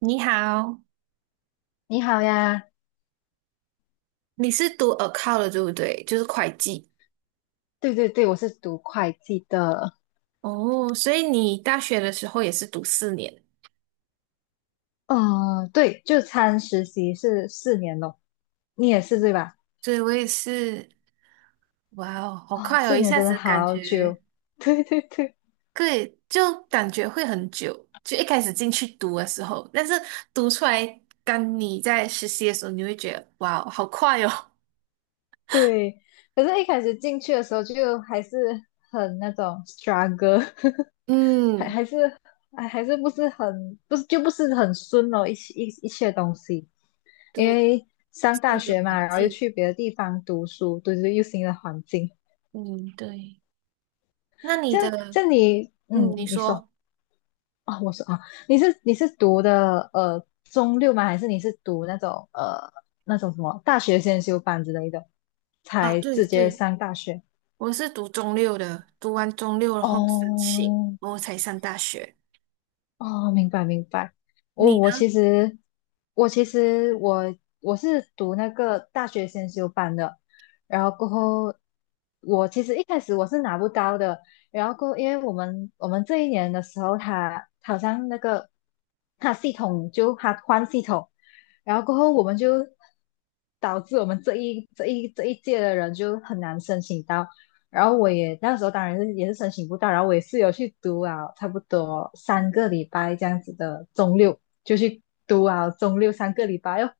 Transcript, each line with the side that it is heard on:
right: 你好，
left: 你好呀，
right: 你是读 account 的对不对？就是会计
left: 对对对，我是读会计的。
right: 哦，所以你大学的时候也是读4年。
left: 嗯，对，就参实习是四年咯，你也是对吧？
right: 对，我也是，哇哦，好
left: 哦，
right: 快哦！
left: 四
right: 一
left: 年
right: 下
left: 真的
right: 子感
left: 好
right: 觉，
left: 久，对对对
right: 对，就感觉会很久。就一开始进去读的时候，但是读出来，当你在实习的时候，你会觉得，哇哦，好快哦。
left: 对。可是一开始进去的时候就还是很那种 struggle，还
right: 嗯，
left: 还是还是不是很不是很顺哦，一切东西，因
right: 对，
left: 为上
right: 是
left: 大
right: 一个
left: 学嘛，
right: 环
left: 然后又
right: 境。
left: 去别的地方读书，对对，又新的环境，
right: 嗯，对。那你
left: 这样
right: 的，
left: 这样你，嗯，
right: 嗯，你
left: 你说。
right: 说
left: 啊，我说啊，你是读的中六吗？还是你是读那种那种什么大学先修班之类的，
right: 啊，
left: 才
right: 对
left: 直接
right: 对。
left: 上大学？
right: 我是读中六的，读完中六然后申请，
left: 哦。
right: 然后才上大学。
left: 哦，明白明白。我
right: 你
left: 我
right: 呢？
left: 其实我其实我是读那个大学先修班的，然后过后我其实一开始我是拿不到的，然后过后因为我们这一年的时候他，他好像那个他系统就他换系统，然后过后我们就导致我们这一届的人就很难申请到，然后我也那时候当然是也是申请不到，然后我也是有去读啊，差不多三个礼拜这样子的中六就去读啊，中六三个礼拜哟，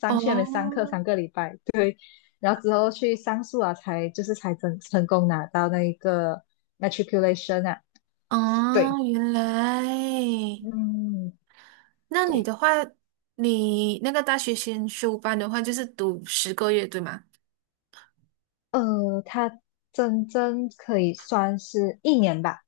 left: 上去那边上课
right: 哦，
left: 三个礼拜。对，然后之后去上诉啊，才就是才成功拿到那一个 matriculation 啊。
right: 哦，
left: 对。
right: 原来，
left: 嗯，
right: 那你
left: 对。
right: 的话，你那个大学先修班的话，就是读10个月，对吗？
left: 他真正可以算是一年吧。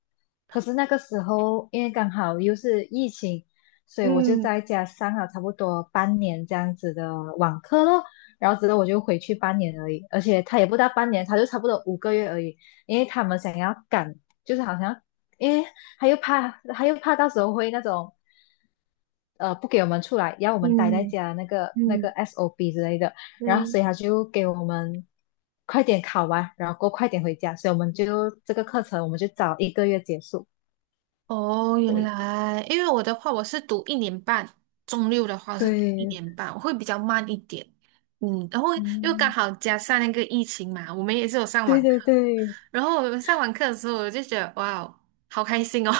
left: 可是那个时候，因为刚好又是疫情，所以我就
right: 嗯
left: 在家上了差不多半年这样子的网课咯。然后之后我就回去半年而已，而且他也不到半年，他就差不多五个月而已。因为他们想要赶，就是好像，因为他又怕，他又怕到时候会那种。不给我们出来，要我们待在
right: 嗯
left: 家那个那
right: 嗯，
left: 个 s o B 之类的，然后所
right: 对，
left: 以他就给我们快点考完，然后过后快点回家，所以我们就这个课程我们就早一个月结束。
right: 哦，原
left: 对
right: 来，因为我的话，我是读一年半，中六的话是读一
left: 对。
right: 年半，我会比较慢一点。嗯，然后又刚
left: 嗯，
right: 好加上那个疫情嘛，我们也是有上
left: 对
right: 网
left: 对对，
right: 然后我们上完课的时候，我就觉得哇哦，好开心哦！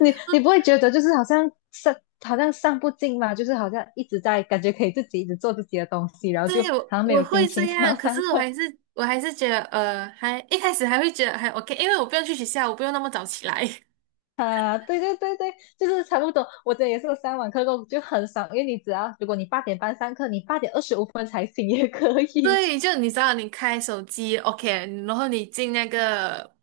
left: 你你不会觉得就是好像上好像上不进嘛，就是好像一直在感觉可以自己一直做自己的东西，然 后就
right: 对，
left: 好
right: 我
left: 像没
right: 我
left: 有心
right: 会这
left: 情想要
right: 样，可是
left: 上
right: 我
left: 课。
right: 还是我还是觉得还一开始还会觉得还 OK，因为我不用去学校，我不用那么早起来。
left: 啊，对对对对，就是差不多。我这也是有上网课过，就很爽，因为你只要如果你八点半上课，你八点二十五分才醒也可 以。
right: 对，就你知道，你开手机 OK，然后你进那个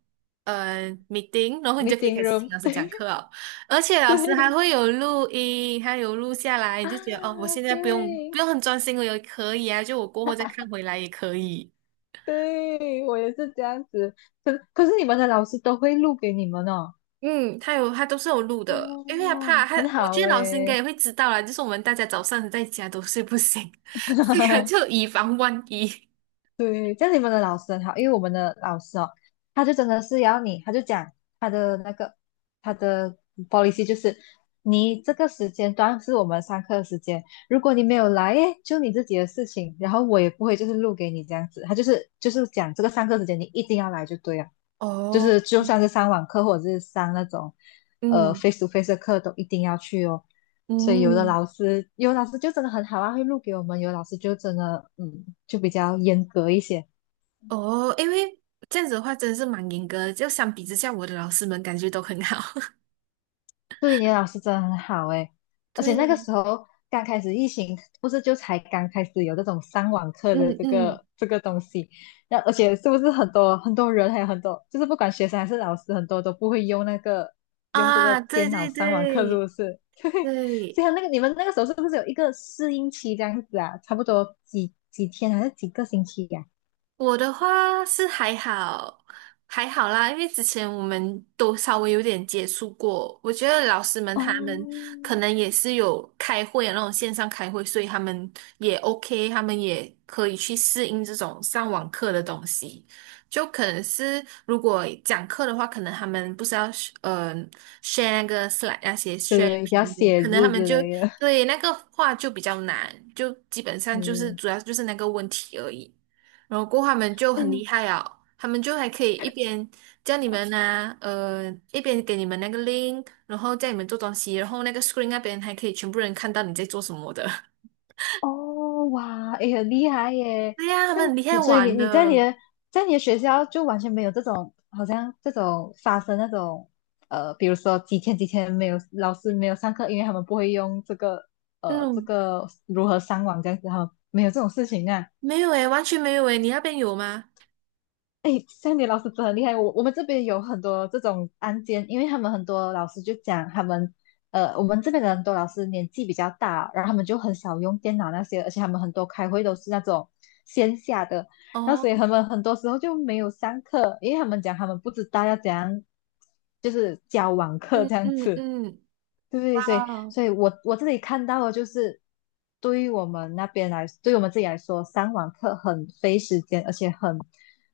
right: meeting，然后你就可以
left: Meeting
right: 开始听
left: room，
right: 老 师讲
left: 对
right: 课了，而且老师还
left: 对。
right: 会有录音，还有录下来，你
left: 啊，
right: 就觉得哦，我现在不用
left: 对
right: 不用很专心，我也可以啊，就我过后再看回来也可以。
left: 对，我也是这样子。可是你们的老师都会录给你们哦？
right: 嗯，他有，他都是有录的，因为他
left: 哦，
right: 怕他，
left: 很
right: 我
left: 好
right: 觉得老师应该
left: 诶。
right: 也会知道啦，就是我们大家早上在家都睡不醒，所以他就 以防万一。
left: 对，这样你们的老师很好，因为我们的老师哦，他就真的是要你，他就讲他的那个他的 policy 就是，你这个时间段是我们上课的时间，如果你没有来，诶，就你自己的事情，然后我也不会就是录给你这样子，他就是就是讲这个上课时间你一定要来就对了。就是
right: 哦，
left: 就算是上网课或者是上那种
right: 嗯
left: face to face 的课，都一定要去哦。所以有的
right: 嗯，
left: 老师，有的老师就真的很好啊，会录给我们；有的老师就真的，嗯，就比较严格一些。
right: 哦，因为这样子的话真的是蛮严格的，就相比之下，我的老师们感觉都很好。
left: 对，你的老师真的很好诶，而且那个
right: 对，
left: 时候刚开始疫情，不是就才刚开始有这种上网课的
right: 嗯
left: 这
right: 嗯，
left: 个这个东西，那而且是不是很多很多人还有很多，就是不管学生还是老师，很多都不会用那个用这个
right: 啊，对
left: 电脑
right: 对
left: 上网课，是不
right: 对
left: 是？对，所
right: 对，
left: 以他那个你们那个时候是不是有一个适应期这样子啊？差不多几天还是几个星期呀、
right: 我的话是还好，还好啦，因为之前我们都稍微有点接触过，我觉得老师们他们
left: 哦，
right: 可能也是有开会啊，那种线上开会，所以他们也 OK，他们也可以去适应这种上网课的东西。就可能是如果讲课的话，可能他们不是要呃 share 那个 s l 那些 share
left: 对对，
right: 屏
left: 要
right: 幕，
left: 写
right: 可能他
left: 字
right: 们
left: 之
right: 就
left: 类的，
right: 对那个话就比较难，就基本上就是
left: 对。
right: 主要就是那个问题而已。然后过后他们就
left: 哎
right: 很厉害啊，他们就还可以一边叫你们啊，一边给你们那个 link，然后叫你们做东西，然后那个 screen 那边还可以全部人看到你在做什么的。
left: 哦，哇，哎，很厉害耶！
right: 对呀，他们很厉害
left: 但所以你
right: 玩
left: 你在你
right: 的。
left: 的在你的学校就完全没有这种，好像这种发生那种，比如说几天没有老师没有上课，因为他们不会用这个，这
right: 嗯，
left: 个如何上网这样子，哈，没有这种事情啊。
right: 没有诶，完全没有诶，你那边有吗？
left: 哎 s a 老师真的很厉害。我们这边有很多这种案件，因为他们很多老师就讲他们，我们这边的很多老师年纪比较大，然后他们就很少用电脑那些，而且他们很多开会都是那种线下的，然后
right: 哦，
left: 所以他们很多时候就没有上课，因为他们讲他们不知道要怎样，就是教网课
right: 嗯
left: 这样
right: 嗯
left: 子。
right: 嗯，哇
left: 对，所以，
right: 哦，
left: 所以我这里看到的就是，对于我们那边来，对于我们自己来说，上网课很费时间，而且很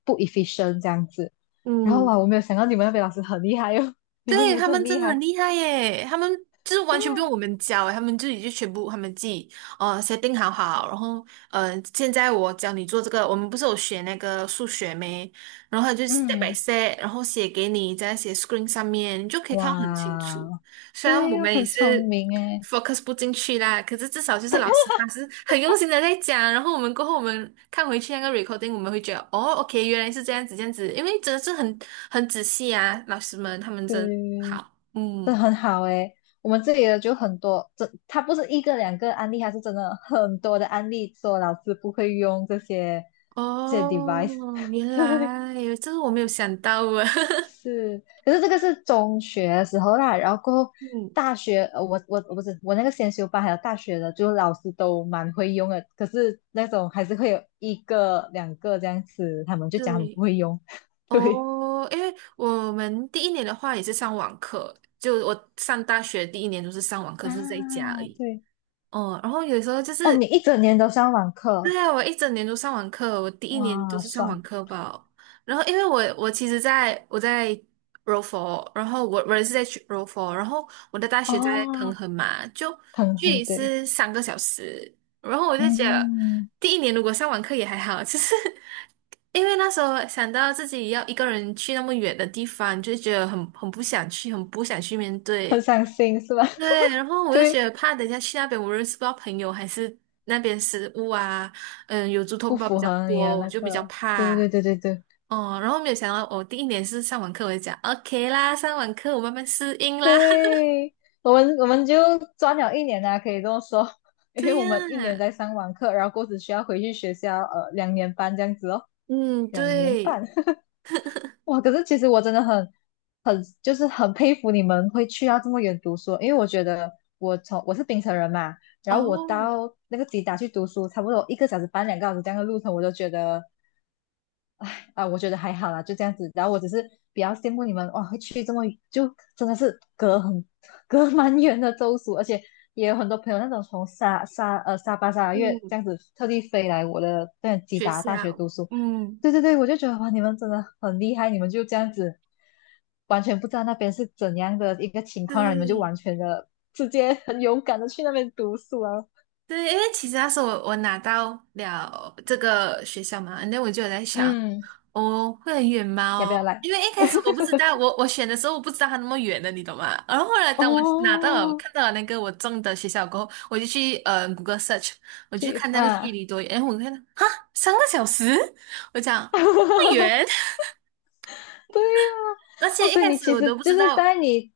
left: 不 efficient 这样子。然后
right: 嗯。
left: 哇，我没有想到你们那边老师很厉害哦，你们
right: 对，
left: 也
right: 他
left: 是
right: 们
left: 很厉
right: 真的很
left: 害。
right: 厉害耶！他们就是
left: 对
right: 完全不用
left: 呀、
right: 我们教耶，他们自己就全部他们自己定好好，然后现在我教你做这个，我们不是有学那个数学没？然后他就 step by
left: 嗯，
right: step，然后写给你，在写 screen 上面，你就可以看得很清楚。
left: 哇，
right: 虽然
left: 对
right: 我
left: 呀、
right: 们也
left: 很聪
right: 是
left: 明诶，
right: focus 不进去啦，可是至少就是老师他是很用心的在讲，然后我们过后我们看回去那个 recording，我们会觉得哦，OK，原来是这样子这样子，因为真的是很仔细啊，老师们他们真
left: 对，
right: 好，
left: 这
right: 嗯，
left: 很好诶。我们这里的就很多，这它不是一个两个案例，它是真的很多的案例，说老师不会用这些这些
right: 哦，
left: device。
right: 原
left: 对，
right: 来这个我没有想到啊，
left: 是。可是这个是中学的时候啦，然后过后
right: 嗯，
left: 大学，我不是我那个先修班还有大学的，就老师都蛮会用的，可是那种还是会有一个两个这样子，他们就讲他们不
right: 对，
left: 会用，对
right: 哦，因为我们第一年的话也是上网课，就我上大学第一年都是上网课，
left: 啊。
right: 就是在家而已。
left: 对，
right: 哦，然后有时候就
left: 哦，你
right: 是
left: 一整年都上网课，
right: 对啊，我一整年都上网课，我第一年都
left: 哇，
right: 是上网
left: 爽。
right: 课吧。然后，因为我其实在我在 柔佛，然后我也是在去柔佛，然后我的大学在彭
left: 哦，
right: 亨嘛，就
left: 很
right: 距
left: 很
right: 离
left: 对，
right: 是三个小时。然后我就觉得
left: 嗯，
right: 第一年如果上网课也还好，就是 因为那时候想到自己要一个人去那么远的地方，就觉得很不想去，很不想去面
left: 很
right: 对。
left: 伤心是吧？
right: 对，然后 我就
left: 对，
right: 觉得怕，等一下去那边我认识不到朋友，还是那边食物啊，嗯，有猪头
left: 不
right: 包比
left: 符
right: 较
left: 合你的
right: 多，我
left: 那
right: 就比较
left: 个，对
right: 怕。
left: 对对对对。
right: 哦，然后没有想到，我第一年是上完课，我就讲 OK 啦，上完课我慢慢适 应啦。
left: 对，我们就赚了一年啊，可以这么说，因为
right: 对
left: 我们一年
right: 呀，
left: 在上网课，然后过后只需要回去学校，呃，两年半这样子哦，
right: 嗯，
left: 两年
right: 对，
left: 半。哇！可是其实我真的很，就是很佩服你们会去到这么远读书，因为我觉得我是槟城人嘛，然后我
right: 哦，
left: 到那个吉达去读书，差不多一个小时半两个小时这样的路程，我都觉得啊、我觉得还好啦，就这样子。然后我只是比较羡慕你们哇，会去这么就真的是隔蛮远的州属，而且也有很多朋友那种从沙巴沙拉越这
right: 嗯，
left: 样子特地飞来我的那吉
right: 学
left: 达大学
right: 校，
left: 读书。
right: 嗯，
left: 对对对，我就觉得哇，你们真的很厉害，你们就这样子完全不知道那边是怎样的一个情况，然后你们就
right: 对。
left: 完全的直接很勇敢的去那边读书啊。
right: 对，因为其实那时候我拿到了这个学校嘛，那我就有在想，
left: 嗯，
right: 哦，会很远吗？
left: 要不
right: 哦
left: 要来？
right: 因为一开始我不知道，我选的时候我不知道它那么远的，你懂吗？然后后来当我拿到了
left: 哦，
right: 看到了那个我中的学校过后，我就去谷歌 search，我就
left: 去
right: 看那个距
left: 啊！
right: 离多远，然后我看到哈三个小时，我讲不 远，
left: 对呀、
right: 而
left: 哦，
right: 且一
left: 所以
right: 开
left: 你
right: 始
left: 其
right: 我
left: 实
right: 都不
left: 就
right: 知
left: 是在
right: 道
left: 你，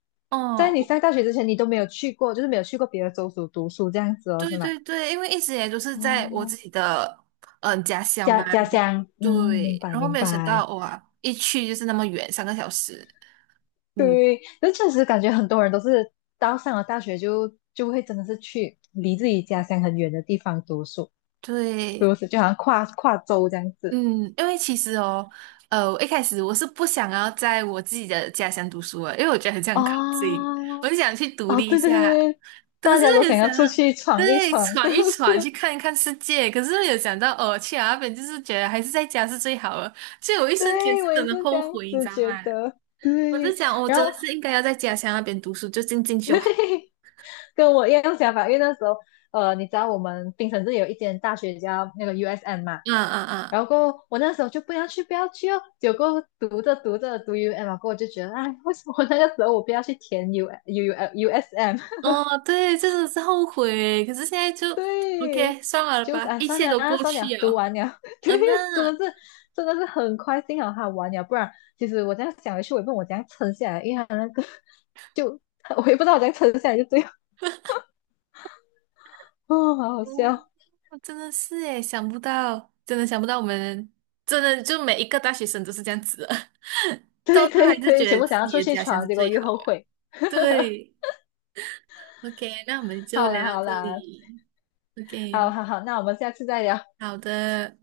left: 在你
right: 哦，
left: 上大学之前，你都没有去过，就是没有去过别的州属读书这样子哦，是
right: 对
left: 吗？
right: 对对，因为一直也都是在我自
left: 哦，
right: 己的家乡
left: 家
right: 嘛，
left: 家乡，嗯，明
right: 对，
left: 白
right: 然后
left: 明
right: 没有想到
left: 白。
right: 哇，一去就是那么远，三个小时，嗯，
left: 对，那确实感觉很多人都是到上了大学就会真的是去离自己家乡很远的地方读书，读
right: 对，
left: 书就好像跨州这样子。
right: 嗯，因为其实哦，我一开始我是不想要在我自己的家乡读书的，因为我觉得很像靠近，
left: 哦，
right: 我就想去独
left: 哦，
right: 立一
left: 对对对
right: 下，
left: 对，
right: 可
left: 大
right: 是
left: 家都
right: 很
left: 想
right: 想
left: 要出去闯一
right: 对
left: 闯，是
right: 闯一
left: 不
right: 闯，去
left: 是？
right: 看一看世界，可是没有想到哦，去了那边就是觉得还是在家是最好的，所以我一 生间
left: 对，
right: 是
left: 我
right: 真
left: 也
right: 的
left: 是这
right: 后
left: 样
right: 悔，你知
left: 子
right: 道
left: 觉
right: 吗？
left: 得。
right: 我就
left: 对，
right: 想，我
left: 然
right: 真
left: 后
right: 的是应该要在家乡那边读书，就进进
left: 嘿，
right: 修。
left: 嘿，跟我一样想法，因为那时候，你知道我们槟城这里有一间大学叫那个 USM 嘛，
right: 嗯
left: 然后
right: 嗯
left: 过后我那时候就不要去，不要去哦，结果读着读着读 UM 啊，过后我就觉得，哎，为什么那个时候我不要去填 U S M？
right: 嗯，哦，对，真的是后悔。可是现在 就
left: 对，
right: OK，算了
left: 就是
right: 吧，
left: 啊，
right: 一
left: 算
right: 切
left: 了
right: 都
left: 啊，
right: 过
left: 算
right: 去
left: 了，读
right: 了。
left: 完了，对。
right: 嗯
left: 真
right: 那
left: 的是，真的是很快幸好他完了，不然其实我这样想回去，我也不懂我怎样撑下来，因为他那个 就我也不知道我怎样撑下来，就这样，哦，好好
right: 嗯，
left: 笑。
right: 我真的是诶，想不到，真的想不到，我们真的就每一个大学生都是这样子的，到
left: 对
right: 最后
left: 对
right: 还是觉
left: 对，全
right: 得
left: 部
right: 自
left: 想要出
right: 己的
left: 去
right: 家乡
left: 闯，
right: 是
left: 结果
right: 最
left: 又
right: 好
left: 后
right: 的。
left: 悔，
right: 对，OK，那我们 就
left: 好
right: 聊
left: 啦
right: 到
left: 好
right: 这
left: 啦，
right: 里。
left: 好
right: OK，
left: 好好，那我们下次再聊。
right: 好的。